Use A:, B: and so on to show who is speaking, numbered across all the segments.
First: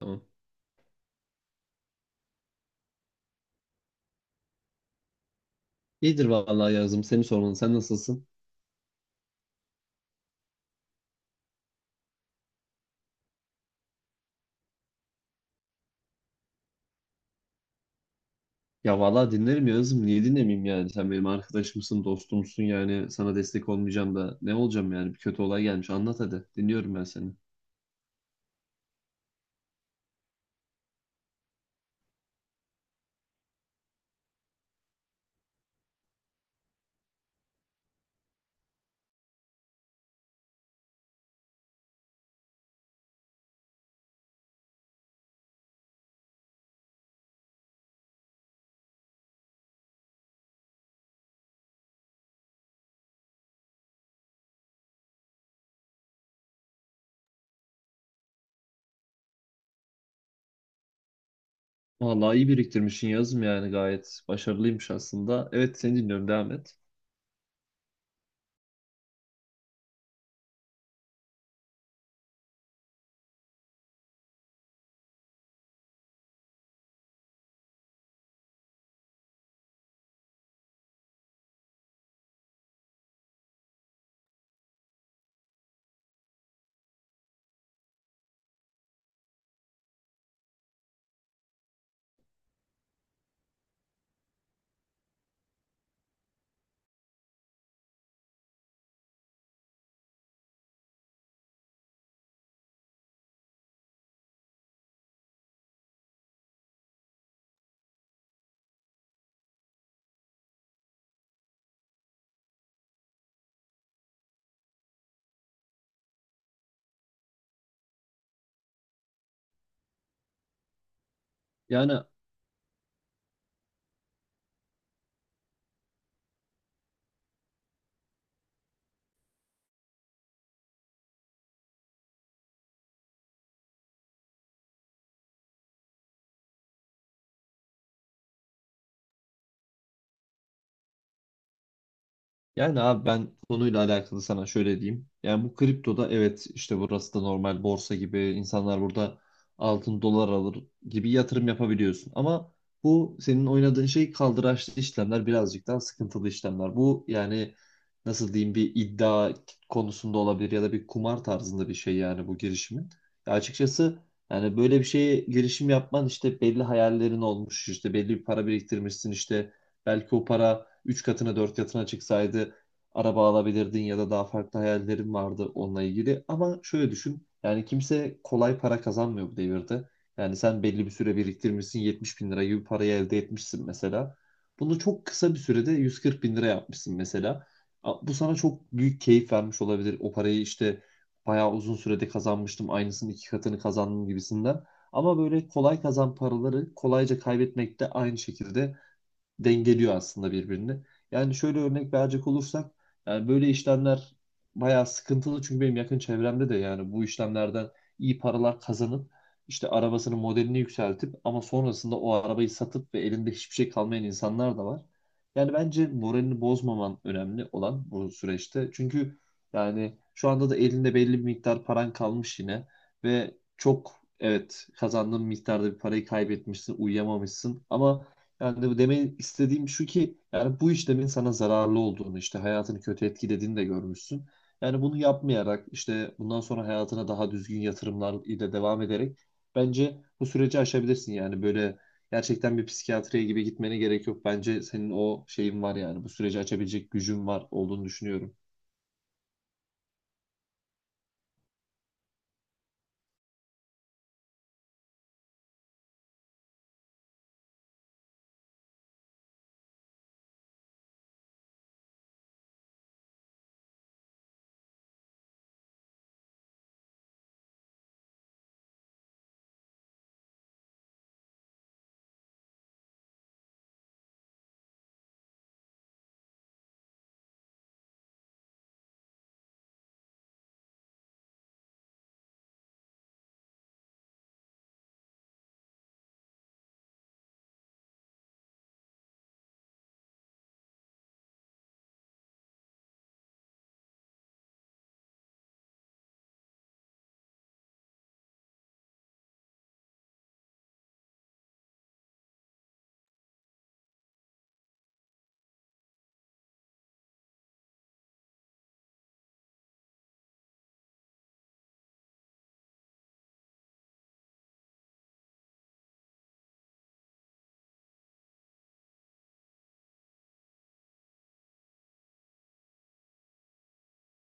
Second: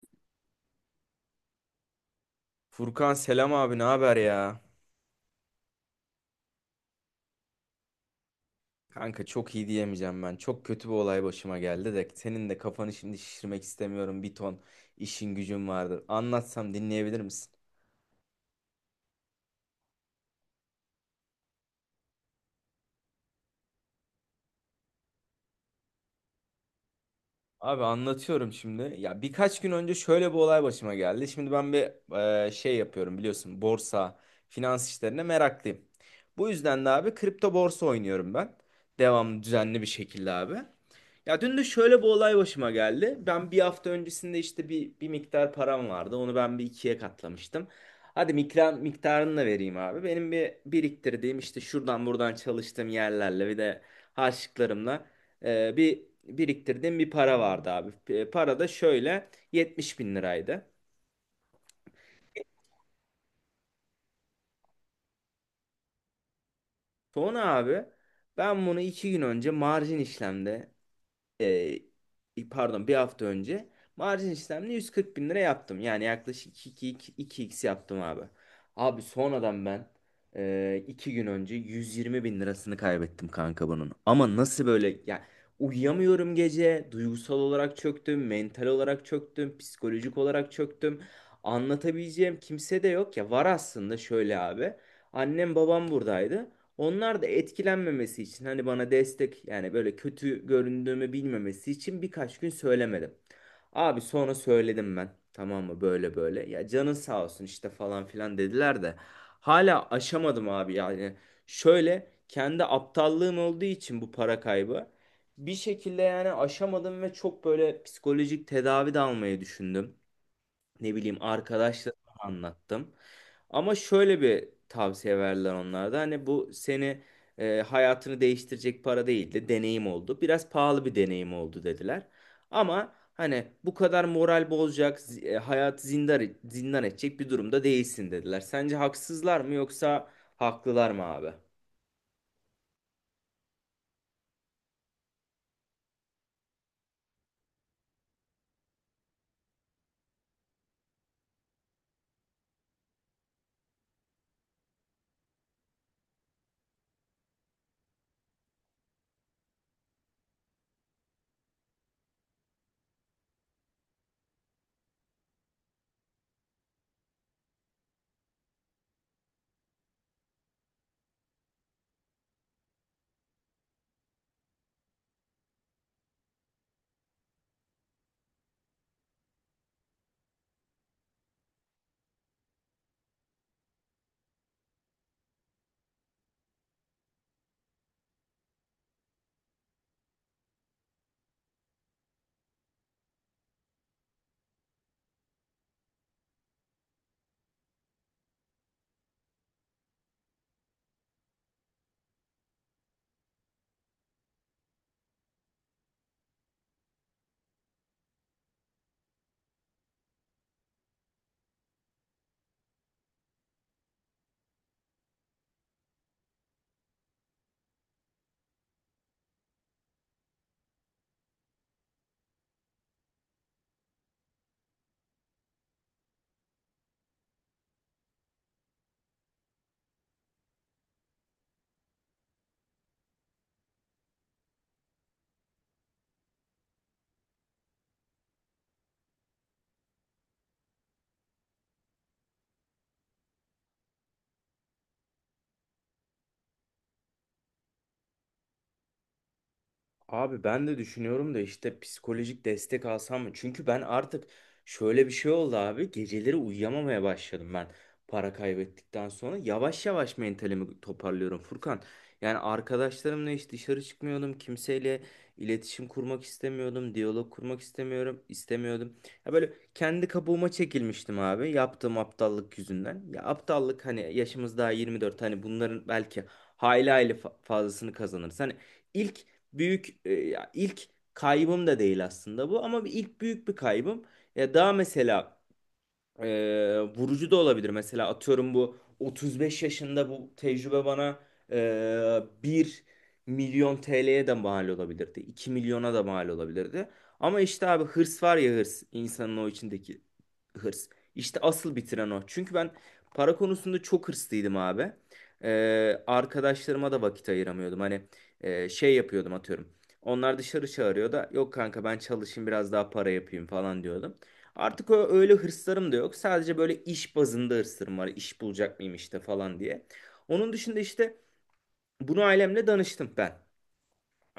A: Tamam.
B: Furkan selam abi ne haber ya?
A: İyidir vallahi Yağız'ım. Seni sormalı. Sen nasılsın?
B: Kanka çok iyi diyemeyeceğim ben. Çok kötü bir olay başıma geldi de senin de kafanı şimdi şişirmek istemiyorum. Bir ton işin gücün vardı. Anlatsam dinleyebilir misin?
A: Ya vallahi dinlerim Yağız'ım. Niye dinlemeyeyim yani? Sen benim arkadaşımsın, dostumsun yani. Sana destek olmayacağım da ne olacağım yani? Bir kötü olay gelmiş. Anlat hadi. Dinliyorum ben seni.
B: Abi anlatıyorum şimdi. Ya birkaç gün önce şöyle bir olay başıma geldi. Şimdi ben bir şey yapıyorum biliyorsun. Borsa, finans işlerine meraklıyım. Bu yüzden de abi kripto borsa oynuyorum ben. Devamlı düzenli bir şekilde abi. Ya dün de şöyle bir olay başıma geldi. Ben bir hafta öncesinde işte bir miktar param vardı. Onu ben bir ikiye katlamıştım. Hadi miktarını da vereyim abi. Benim bir biriktirdiğim işte şuradan buradan çalıştığım yerlerle bir de harçlıklarımla bir biriktirdiğim bir para vardı abi. Para da şöyle 70 bin liraydı.
A: Vallahi iyi biriktirmişsin Yağız'ım yani. Gayet başarılıymış aslında. Evet seni dinliyorum. Devam et.
B: Sonra abi ben bunu iki gün önce marjin işlemde e, pardon bir hafta önce marjin işlemle 140 bin lira yaptım. Yani yaklaşık iki x yaptım abi. Abi sonradan ben iki gün önce 120 bin lirasını kaybettim kanka bunun. Ama nasıl böyle ya, uyuyamıyorum gece, duygusal olarak çöktüm, mental olarak çöktüm, psikolojik olarak çöktüm. Anlatabileceğim kimse de yok, ya var aslında şöyle abi. Annem babam buradaydı. Onlar da etkilenmemesi için, hani bana destek, yani böyle kötü göründüğümü bilmemesi için birkaç gün söylemedim. Abi sonra söyledim ben. Tamam mı, böyle böyle. Ya canın sağ olsun işte falan filan dediler de. Hala aşamadım abi yani. Şöyle kendi aptallığım olduğu için bu para kaybı. Bir şekilde yani aşamadım ve çok böyle psikolojik tedavi de almayı düşündüm. Ne bileyim
A: Yani
B: arkadaşlarıma anlattım. Ama şöyle bir tavsiye verdiler onlarda. Hani bu seni hayatını değiştirecek para değil de deneyim oldu. Biraz pahalı bir deneyim oldu dediler. Ama hani bu kadar moral bozacak, hayatı zindan edecek bir durumda değilsin dediler. Sence haksızlar mı yoksa haklılar mı abi?
A: abi ben konuyla alakalı sana şöyle diyeyim. Yani bu kriptoda evet işte burası da normal borsa gibi insanlar burada altın dolar alır gibi yatırım yapabiliyorsun. Ama bu senin oynadığın şey kaldıraçlı işlemler birazcık daha sıkıntılı işlemler. Bu yani nasıl diyeyim, bir iddia konusunda olabilir ya da bir kumar tarzında bir şey yani bu girişimin. Ya açıkçası yani böyle bir şeye girişim yapman, işte belli hayallerin olmuş, işte belli bir para biriktirmişsin işte. Belki o para 3 katına 4 katına çıksaydı araba alabilirdin ya da daha farklı hayallerin vardı onunla ilgili. Ama şöyle düşün. Yani kimse kolay para kazanmıyor bu devirde. Yani sen belli bir süre biriktirmişsin, 70 bin lira gibi parayı elde etmişsin mesela. Bunu çok kısa bir sürede 140 bin lira yapmışsın mesela. Bu sana çok büyük keyif vermiş olabilir. O parayı işte bayağı uzun sürede kazanmıştım. Aynısının iki katını kazandım gibisinden. Ama böyle kolay kazan paraları kolayca kaybetmek de aynı şekilde dengeliyor aslında birbirini. Yani şöyle örnek verecek olursak yani böyle işlemler bayağı sıkıntılı, çünkü benim yakın çevremde de yani bu işlemlerden iyi paralar kazanıp işte arabasının modelini yükseltip ama sonrasında o arabayı satıp ve elinde hiçbir şey kalmayan insanlar da var. Yani bence moralini bozmaman önemli olan bu süreçte. Çünkü yani şu anda da elinde belli bir miktar paran kalmış yine ve çok, evet, kazandığın miktarda bir parayı kaybetmişsin, uyuyamamışsın, ama yani bu demin istediğim şu ki yani bu işlemin sana zararlı olduğunu, işte hayatını kötü etkilediğini de görmüşsün. Yani bunu yapmayarak, işte bundan sonra hayatına daha düzgün yatırımlar ile devam ederek bence bu süreci aşabilirsin. Yani böyle gerçekten bir psikiyatriye gibi gitmene gerek yok. Bence senin o şeyin var, yani bu süreci açabilecek gücün var olduğunu düşünüyorum.
B: Abi ben de düşünüyorum da işte psikolojik destek alsam mı? Çünkü ben artık şöyle bir şey oldu abi. Geceleri uyuyamamaya başladım ben para kaybettikten sonra. Yavaş yavaş mentalimi toparlıyorum Furkan. Yani arkadaşlarımla hiç dışarı çıkmıyordum. Kimseyle iletişim kurmak istemiyordum. Diyalog kurmak istemiyordum. Ya böyle kendi kabuğuma çekilmiştim abi, yaptığım aptallık yüzünden. Ya aptallık, hani yaşımız daha 24, hani bunların belki hayli hayli fazlasını kazanırız. Hani ilk büyük ya ilk kaybım da değil aslında bu, ama bir ilk büyük bir kaybım. Ya daha mesela vurucu da olabilir. Mesela atıyorum bu 35 yaşında bu tecrübe bana 1 milyon TL'ye de mal olabilirdi. 2 milyona da mal olabilirdi. Ama işte abi hırs var ya, hırs. İnsanın o içindeki hırs. İşte asıl bitiren o. Çünkü ben para konusunda çok hırslıydım abi. Arkadaşlarıma da vakit ayıramıyordum. Hani şey yapıyordum, atıyorum. Onlar dışarı çağırıyor da yok kanka ben çalışayım biraz daha para yapayım falan diyordum. Artık o öyle hırslarım da yok. Sadece böyle iş bazında hırslarım var. İş bulacak mıyım işte falan diye. Onun dışında işte bunu ailemle danıştım ben.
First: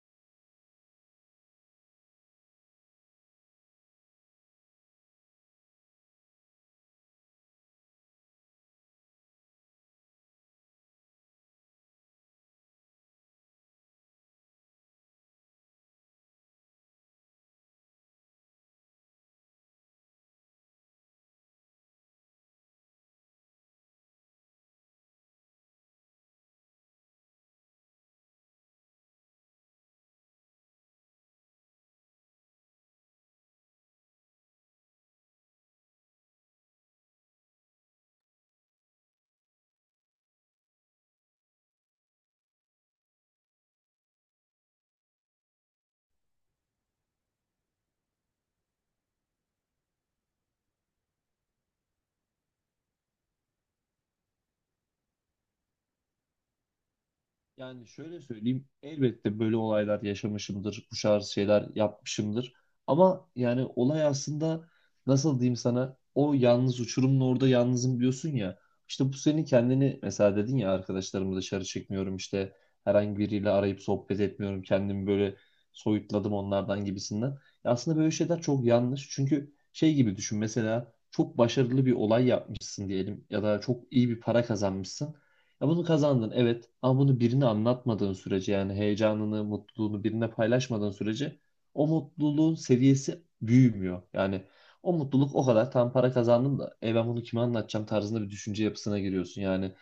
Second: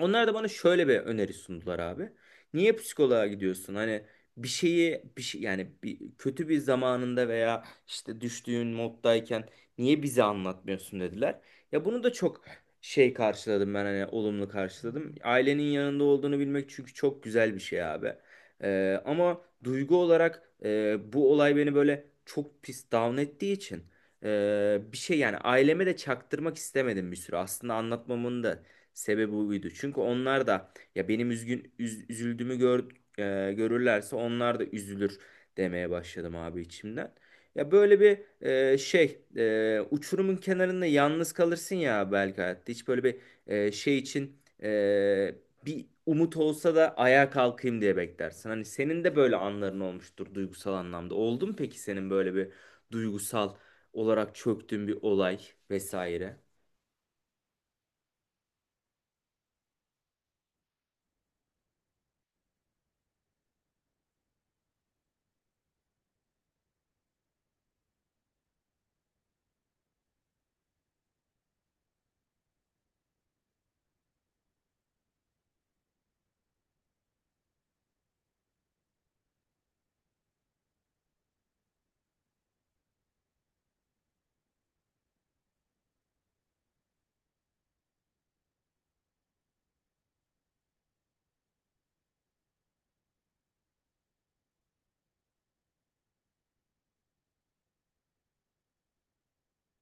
B: Onlar da bana şöyle bir öneri sundular abi. Niye psikoloğa gidiyorsun? Hani bir şeyi bir şey, yani bir kötü bir zamanında veya işte düştüğün moddayken niye bize anlatmıyorsun dediler. Ya bunu da çok şey karşıladım ben, hani olumlu karşıladım. Ailenin yanında olduğunu bilmek çünkü çok güzel bir şey abi. Ama duygu olarak bu olay beni böyle çok pis down ettiği için bir şey yani aileme de çaktırmak istemedim bir süre. Aslında anlatmamın da sebebi buydu. Çünkü onlar da ya benim üzüldüğümü görürlerse onlar da üzülür demeye başladım abi içimden. Ya böyle bir uçurumun kenarında yalnız kalırsın ya belki hayatta. Hiç böyle bir için e, bir umut olsa da ayağa kalkayım diye beklersin. Hani senin de böyle anların olmuştur duygusal anlamda. Oldu mu peki senin böyle bir duygusal olarak çöktüğün bir olay vesaire?
A: Yani şöyle söyleyeyim, elbette böyle olaylar yaşamışımdır, bu tarz şeyler yapmışımdır. Ama yani olay aslında nasıl diyeyim sana, o yalnız uçurumun orada yalnızım diyorsun ya. İşte bu senin kendini mesela dedin ya, arkadaşlarımı dışarı çekmiyorum, işte herhangi biriyle arayıp sohbet etmiyorum, kendimi böyle soyutladım onlardan gibisinden. Ya aslında böyle şeyler çok yanlış, çünkü şey gibi düşün, mesela çok başarılı bir olay yapmışsın diyelim ya da çok iyi bir para kazanmışsın. Ya bunu kazandın evet, ama bunu birine anlatmadığın sürece, yani heyecanını, mutluluğunu birine paylaşmadığın sürece o mutluluğun seviyesi büyümüyor. Yani o mutluluk o kadar tam, para kazandım da ben bunu kime anlatacağım tarzında bir düşünce yapısına giriyorsun. Yani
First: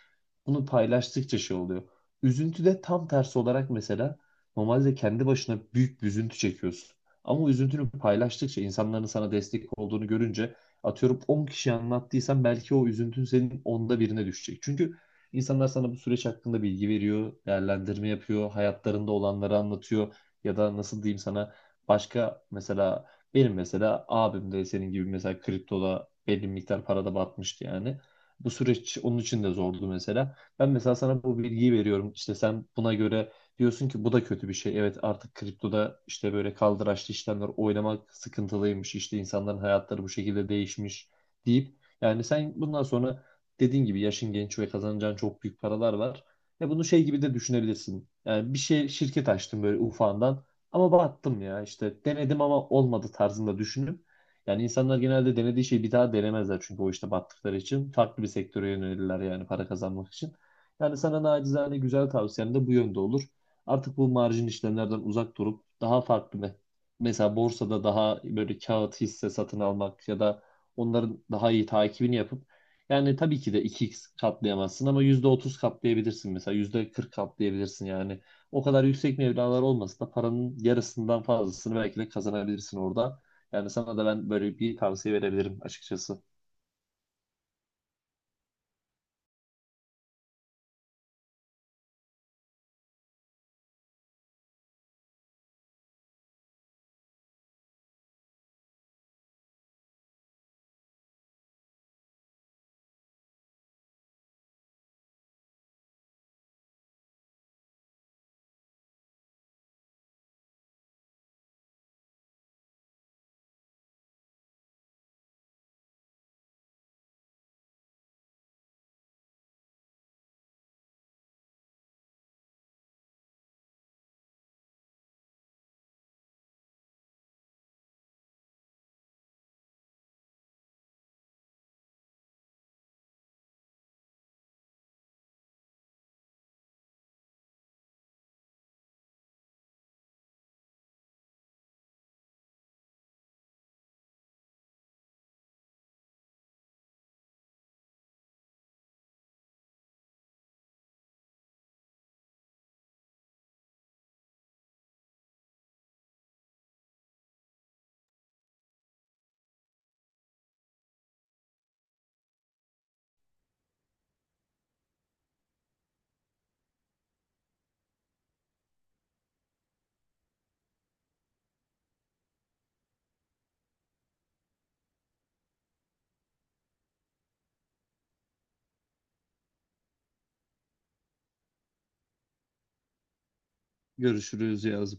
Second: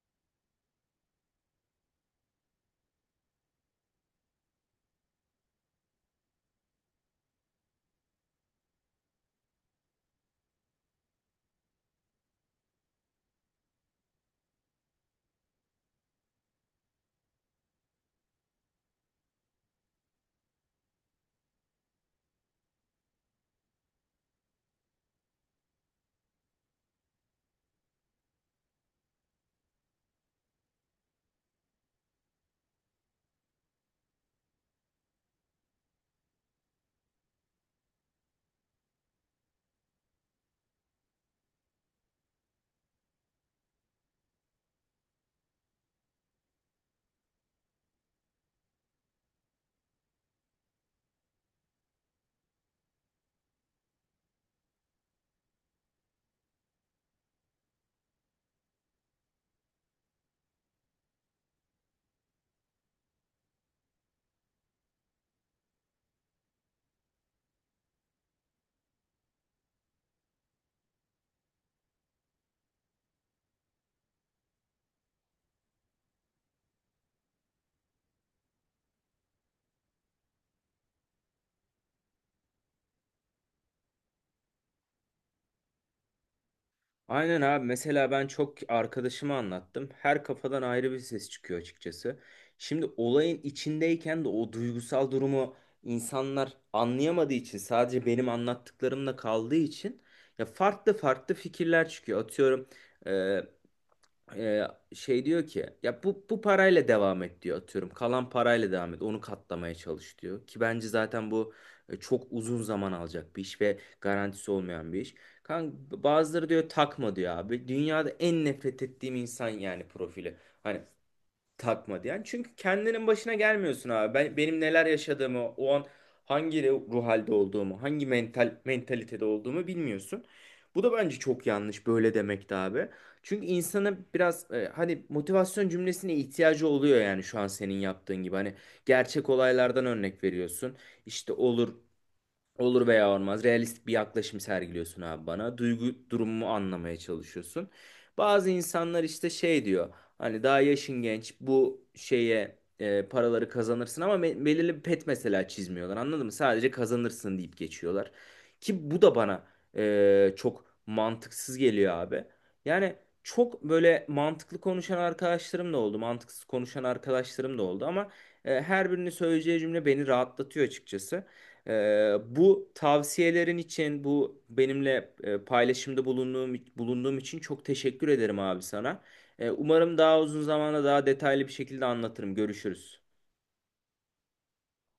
A: bunu paylaştıkça şey oluyor. Üzüntü de tam tersi olarak mesela normalde kendi başına büyük bir üzüntü çekiyorsun. Ama o üzüntünü paylaştıkça, insanların sana destek olduğunu görünce, atıyorum 10 kişiye anlattıysan, belki o üzüntün senin onda birine düşecek. Çünkü İnsanlar sana bu süreç hakkında bilgi veriyor, değerlendirme yapıyor, hayatlarında olanları anlatıyor ya da nasıl diyeyim sana, başka mesela benim mesela abim de senin gibi mesela kriptoda belli bir miktar parada batmıştı yani. Bu süreç onun için de zordu mesela. Ben mesela sana bu bilgiyi veriyorum. İşte sen buna göre diyorsun ki bu da kötü bir şey. Evet, artık kriptoda işte böyle kaldıraçlı işlemler oynamak sıkıntılıymış. İşte insanların hayatları bu şekilde değişmiş deyip yani sen bundan sonra dediğin gibi yaşın genç ve kazanacağın çok büyük paralar var. Ve bunu şey gibi de düşünebilirsin. Yani bir şey, şirket açtım böyle ufağından ama battım ya, işte denedim ama olmadı tarzında düşünüp yani insanlar genelde denediği şeyi bir daha denemezler, çünkü o işte battıkları için farklı bir sektöre yönelirler, yani para kazanmak için. Yani sana nacizane güzel tavsiyem de bu yönde olur. Artık bu marjin işlemlerden uzak durup daha farklı mesela borsada daha böyle kağıt hisse satın almak ya da onların daha iyi takibini yapıp, yani tabii ki de iki x katlayamazsın ama %30 katlayabilirsin mesela, %40 katlayabilirsin yani. O kadar yüksek meblağlar olmasa da paranın yarısından fazlasını belki de kazanabilirsin orada. Yani sana da ben böyle bir tavsiye verebilirim açıkçası.
B: Aynen abi, mesela ben çok arkadaşıma anlattım. Her kafadan ayrı bir ses çıkıyor açıkçası. Şimdi olayın içindeyken de o duygusal durumu insanlar anlayamadığı için, sadece benim anlattıklarımla kaldığı için ya farklı farklı fikirler çıkıyor. Atıyorum ee, şey diyor ki, ya bu parayla devam et diyor, atıyorum. Kalan parayla devam et. Onu katlamaya çalış diyor. Ki bence zaten bu çok uzun zaman alacak bir iş ve garantisi olmayan bir iş. Kanka bazıları diyor takma diyor abi. Dünyada en nefret ettiğim insan yani profili. Hani takma diyen. Çünkü kendinin başına gelmiyorsun abi. Benim neler yaşadığımı, o an hangi ruh halde olduğumu, hangi mentalitede olduğumu bilmiyorsun. Bu da bence çok yanlış böyle demek de abi. Çünkü insana biraz hani motivasyon cümlesine ihtiyacı oluyor, yani şu an senin yaptığın gibi. Hani gerçek olaylardan örnek veriyorsun. İşte olur veya olmaz. Realistik bir yaklaşım sergiliyorsun abi bana. Duygu durumumu anlamaya çalışıyorsun. Bazı insanlar işte şey diyor. Hani daha yaşın genç bu şeye paraları kazanırsın ama belirli bir pet mesela çizmiyorlar. Anladın mı? Sadece kazanırsın deyip geçiyorlar. Ki bu da bana çok mantıksız geliyor abi. Yani çok böyle mantıklı konuşan arkadaşlarım da oldu. Mantıksız konuşan arkadaşlarım da oldu ama her birinin söyleyeceği cümle beni rahatlatıyor açıkçası. Bu tavsiyelerin için, bu benimle paylaşımda bulunduğum için çok teşekkür ederim abi sana. Umarım daha uzun zamanda daha detaylı bir şekilde anlatırım. Görüşürüz.
A: Görüşürüz, yaz.